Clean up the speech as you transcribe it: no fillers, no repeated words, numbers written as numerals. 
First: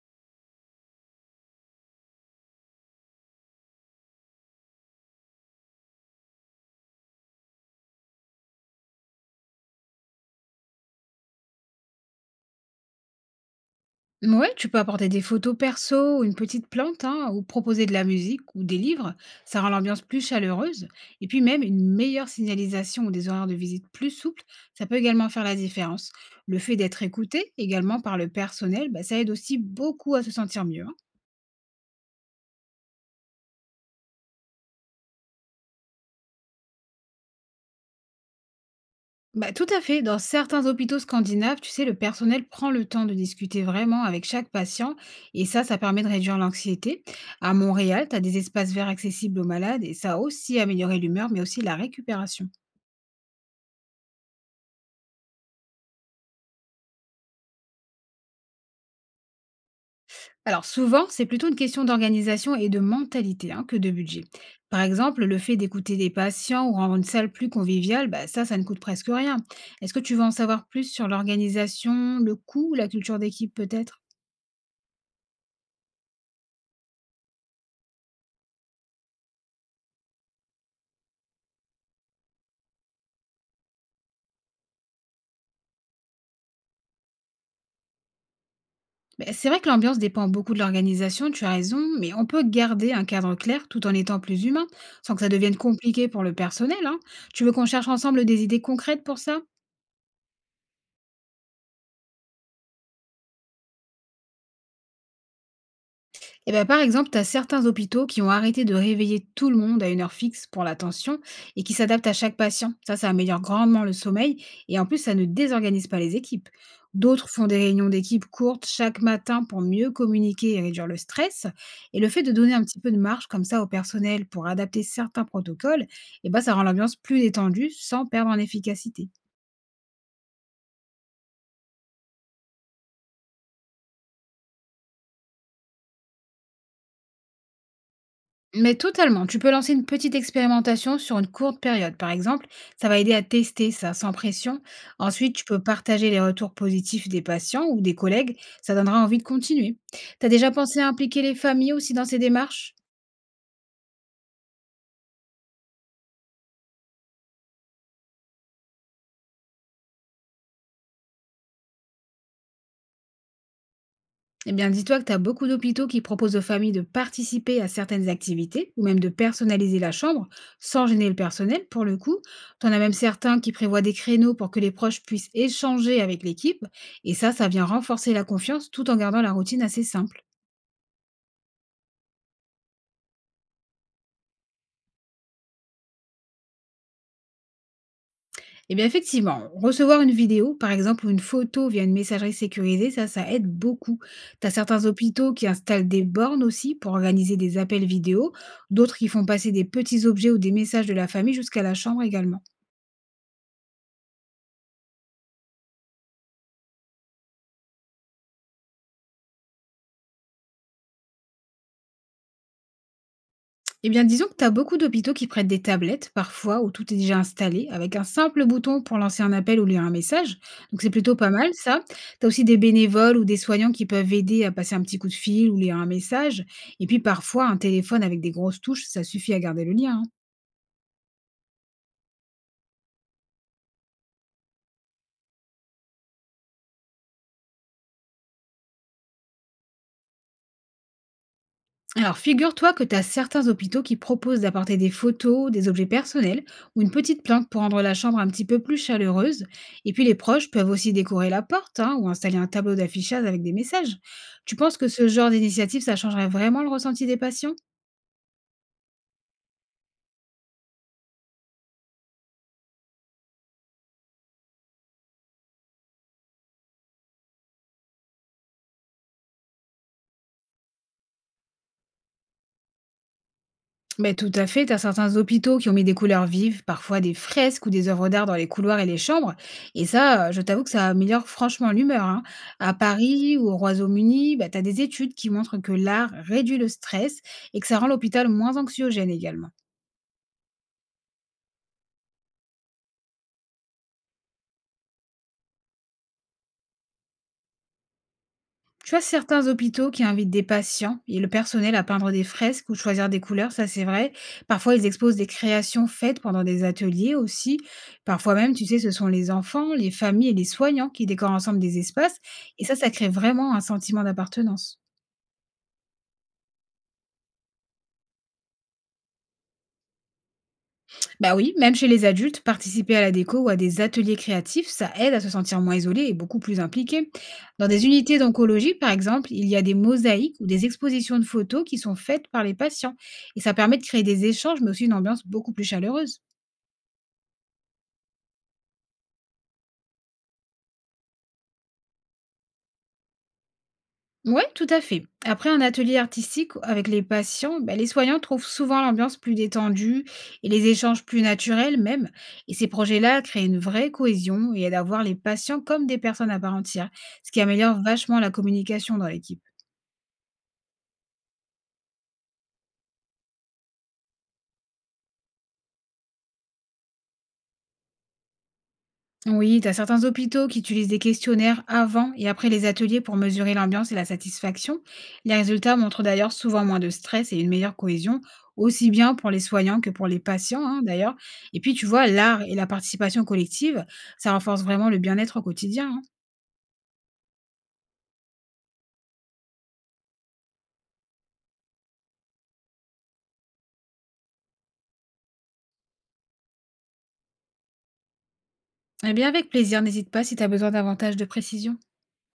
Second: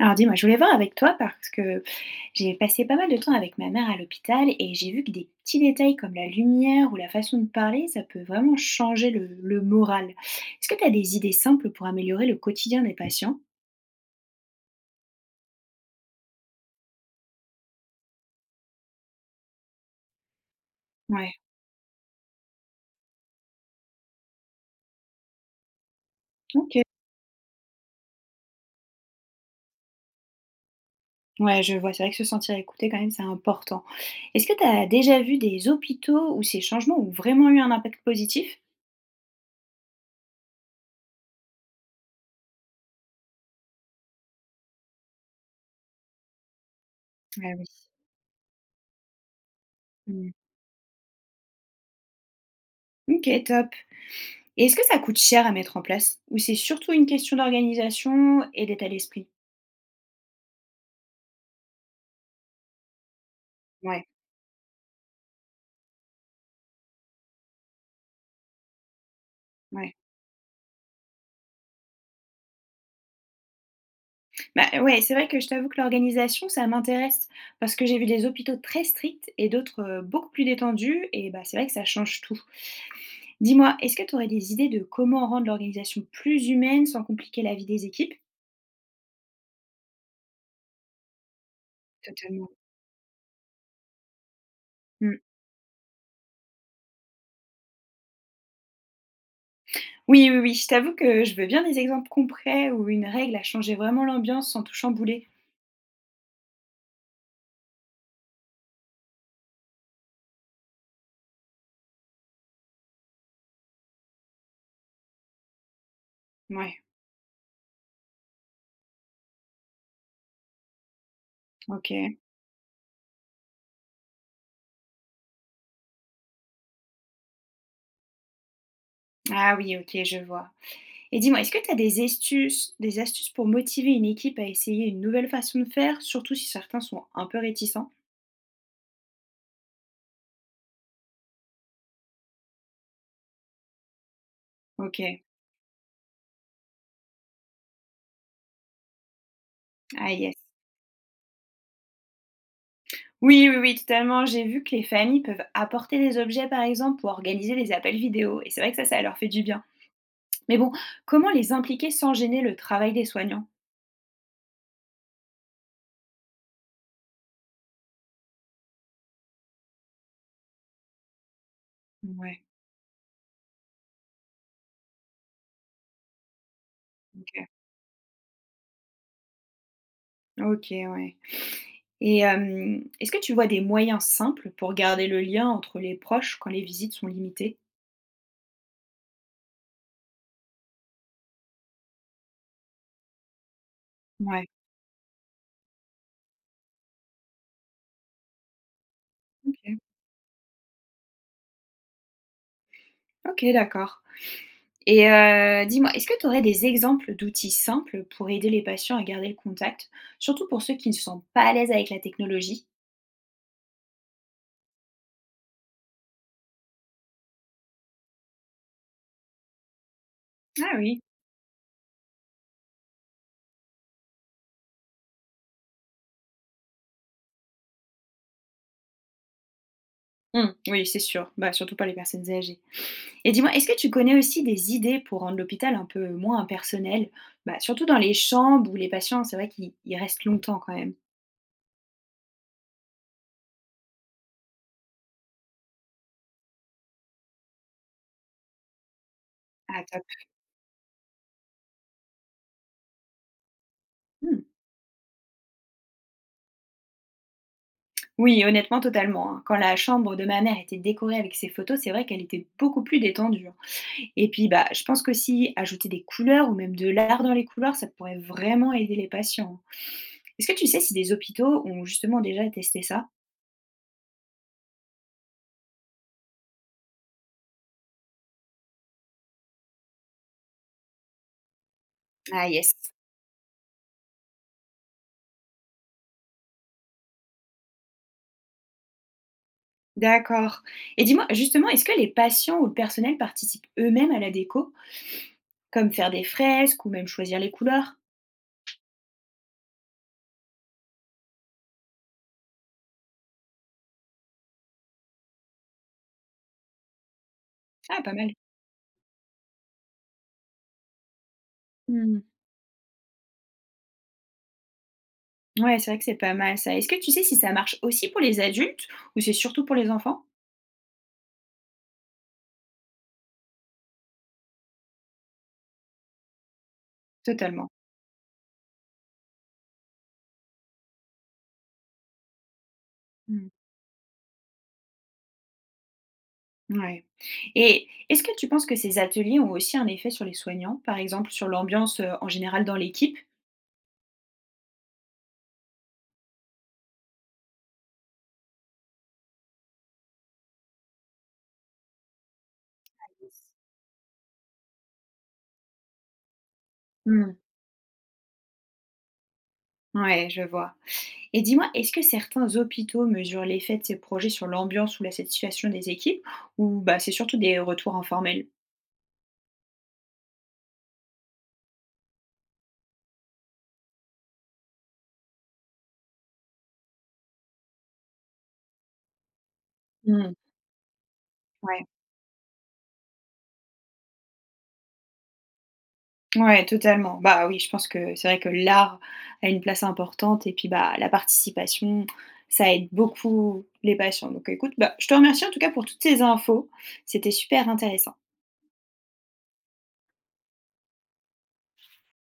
Alors dis-moi, je voulais voir avec toi parce que j'ai passé pas mal de temps avec ma mère à l'hôpital et j'ai vu que des petits détails comme la lumière ou la façon de parler, ça peut vraiment changer le moral. Est-ce que tu as des idées simples pour améliorer le quotidien des patients? Ouais, tu peux apporter des photos perso ou une petite plante, hein, ou proposer de la musique ou des livres. Ça rend l'ambiance plus chaleureuse. Et Ouais, puis même une meilleure signalisation ou des horaires de visite plus souples, ça peut également faire la différence. Le fait ok. d'être écouté également par le personnel, bah, ça aide aussi beaucoup à se sentir mieux, hein. Ouais, je vois, c'est vrai que se sentir écouté quand même, c'est important. Est-ce que tu as déjà vu des hôpitaux où ces changements ont vraiment eu un impact positif? Bah, tout à fait. Dans certains hôpitaux scandinaves, tu sais, le personnel prend le temps de discuter vraiment avec chaque patient, et ça permet de réduire l'anxiété. Ah À oui. Montréal, tu as des espaces verts accessibles aux malades et ça a Hmm. aussi amélioré l'humeur, mais aussi la récupération. Ok, top. Et est-ce que ça coûte cher à mettre en place? Ou c'est surtout une question d'organisation et d'état d'esprit? Alors souvent, c'est plutôt une question d'organisation et de mentalité, hein, que de Ouais. budget. Par exemple, le fait d'écouter des patients ou rendre une salle plus conviviale, bah, ça ne coûte presque rien. Ouais. Est-ce que tu veux en savoir plus sur l'organisation, le coût ou la culture d'équipe peut-être? Bah, ouais, c'est vrai que je t'avoue que l'organisation, ça m'intéresse parce que j'ai vu des hôpitaux très stricts et d'autres, beaucoup plus détendus et bah, c'est vrai que ça change tout. Dis-moi, est-ce que tu aurais des idées de comment rendre l'organisation plus humaine sans compliquer la vie des équipes? Ben, c'est vrai que l'ambiance dépend beaucoup de l'organisation, tu as raison, mais on peut Totalement. garder un cadre clair tout en étant plus humain, sans Mmh. que ça devienne compliqué pour le personnel, hein. Tu veux qu'on cherche ensemble des idées concrètes pour ça? Oui, oui, oui, je t'avoue que je veux bien des exemples concrets où une règle a changé vraiment l'ambiance sans tout chambouler. Eh ben, par exemple, tu as certains hôpitaux qui ont arrêté de réveiller tout le monde à une heure fixe pour l'attention et qui s'adaptent à chaque patient. Ça améliore grandement le sommeil et en plus, ça ne désorganise pas les équipes. Ouais, D'autres font des réunions d'équipe courtes chaque matin pour mieux communiquer et réduire le stress. Et le OK. fait de donner un petit peu de marge comme ça au personnel pour adapter certains protocoles, eh ben, ça rend l'ambiance plus détendue sans perdre en efficacité. Ah oui, OK, je vois. Et dis-moi, est-ce que tu as des astuces pour motiver une équipe à essayer une nouvelle façon de faire, surtout si certains sont un peu réticents? Mais totalement, tu peux lancer une petite expérimentation sur une courte période, par exemple, ça va aider à tester ça sans pression. OK. Ensuite, tu peux partager les retours positifs des patients ou des collègues, ça donnera envie de continuer. Ah T'as yes. déjà pensé à impliquer les familles aussi dans ces démarches? Oui, oui, oui, totalement. J'ai vu que les familles peuvent apporter des objets, par exemple, pour organiser des appels vidéo. Et c'est vrai que ça leur fait du bien. Mais bon, comment les impliquer sans gêner le travail des soignants? Eh bien, dis-toi que tu as beaucoup d'hôpitaux qui proposent aux familles de participer à certaines activités ou même de personnaliser la chambre sans gêner le personnel pour le coup. Ouais, Tu en as même certains qui prévoient des créneaux pour que les proches puissent échanger avec l'équipe et ça, OK. ça vient renforcer la confiance tout en gardant la routine assez simple. OK, ouais. Et est-ce que tu vois des moyens simples pour garder le lien entre les proches quand les visites sont limitées? Eh bien, effectivement, recevoir une vidéo, par exemple, ou une photo via une messagerie sécurisée, ça aide beaucoup. Tu Ouais, as certains hôpitaux qui installent des bornes aussi pour organiser des appels vidéo, d'autres qui font passer des OK. petits objets ou des messages de la famille jusqu'à la chambre également. OK, d'accord. Et dis-moi, est-ce que tu aurais des exemples d'outils simples pour aider les patients à garder le contact, surtout pour ceux qui ne sont pas à l'aise avec la technologie? Eh bien, disons que tu as beaucoup d'hôpitaux qui prêtent des tablettes, parfois, où tout est déjà installé, avec un simple bouton pour lancer un appel ou lire un message. Ah Donc, c'est oui. plutôt pas mal, ça. Tu as aussi des bénévoles ou des soignants qui peuvent aider à passer un petit coup de fil ou lire un message. Et puis, parfois, un téléphone avec des grosses touches, ça suffit à garder le lien, hein. Mmh, oui, c'est sûr. Bah, surtout pas les personnes âgées. Et dis-moi, est-ce que tu connais aussi des idées pour rendre l'hôpital un peu moins impersonnel? Bah, surtout dans les chambres où les patients, c'est vrai qu'ils restent longtemps quand même. Alors, figure-toi que tu as certains hôpitaux qui proposent d'apporter des photos, des objets personnels ou une petite plante pour rendre la chambre un petit peu plus chaleureuse. Ah, Et top. puis, les proches peuvent aussi décorer la porte, hein, ou installer un tableau d'affichage avec des messages. Mmh. Tu penses que ce genre d'initiative, ça changerait vraiment le ressenti des patients? Oui, honnêtement, totalement, hein. Quand la chambre de ma mère était décorée avec ses photos, c'est vrai qu'elle était beaucoup plus détendue, hein. Et puis, bah, je pense qu'aussi ajouter des couleurs ou même de l'art dans les couleurs, ça pourrait vraiment aider les patients, hein. Est-ce que tu sais si des hôpitaux ont justement déjà testé ça? Mais tout à fait, tu as certains hôpitaux qui ont mis des couleurs vives, parfois des fresques ou des œuvres d'art dans les couloirs et les chambres. Et ça, je t'avoue que ça améliore franchement l'humeur, hein. Ah, yes. À Paris ou au Royaume-Uni, bah, tu as des études qui montrent que l'art réduit le stress et que ça rend l'hôpital moins anxiogène également. D'accord. Et dis-moi, justement, est-ce que les patients ou le personnel participent eux-mêmes à la déco, comme faire des fresques ou même choisir les couleurs? Tu vois, certains hôpitaux qui invitent des patients et le personnel à peindre des fresques ou choisir des couleurs, ça c'est vrai. Parfois, ils exposent des créations faites pendant des ateliers aussi. Ah, pas mal. Parfois même, tu sais, ce sont les enfants, les familles et les soignants qui décorent ensemble des espaces. Hmm. Et ça crée vraiment un sentiment d'appartenance. Ouais, c'est vrai que c'est pas mal ça. Est-ce que tu sais si ça marche aussi pour les adultes ou c'est surtout pour les enfants? Bah oui, même chez les adultes, participer à la déco ou à des ateliers créatifs, ça aide à se sentir moins isolé et beaucoup plus impliqué. Dans Totalement. des unités d'oncologie, par exemple, il y a des mosaïques ou des expositions de photos qui sont faites par les patients. Et Hmm. ça permet de créer des échanges, mais aussi une ambiance beaucoup plus chaleureuse. Ouais. Et est-ce que tu penses que ces ateliers ont aussi un effet sur les soignants, par exemple sur l'ambiance en général dans l'équipe? Ouais, tout à fait. Après un atelier artistique avec les patients, ben, les soignants trouvent souvent l'ambiance plus détendue et les échanges plus naturels même. Et ces projets-là créent une vraie cohésion et aident à voir les patients comme des personnes à part entière, Hmm. ce qui améliore vachement la communication dans l'équipe. Ouais, je vois. Et dis-moi, est-ce que certains hôpitaux mesurent l'effet de ces projets sur l'ambiance ou la satisfaction des équipes ou bah, c'est surtout des retours informels? Oui, tu as certains hôpitaux qui utilisent des questionnaires avant et après les ateliers pour mesurer l'ambiance et la satisfaction. Les résultats montrent d'ailleurs souvent moins de stress et une meilleure cohésion, aussi bien pour les soignants que pour les Mmh. patients, hein, d'ailleurs. Et puis Ouais, tu vois, l'art et la participation collective, ça renforce vraiment le bien-être au quotidien, hein. ouais, totalement. Bah oui, je pense que c'est vrai que l'art a une place importante et puis bah la participation, ça aide beaucoup les patients. Donc écoute, bah, je te remercie en tout cas pour toutes ces infos. C'était super intéressant. Eh bien avec plaisir, n'hésite pas si tu as besoin davantage de précision.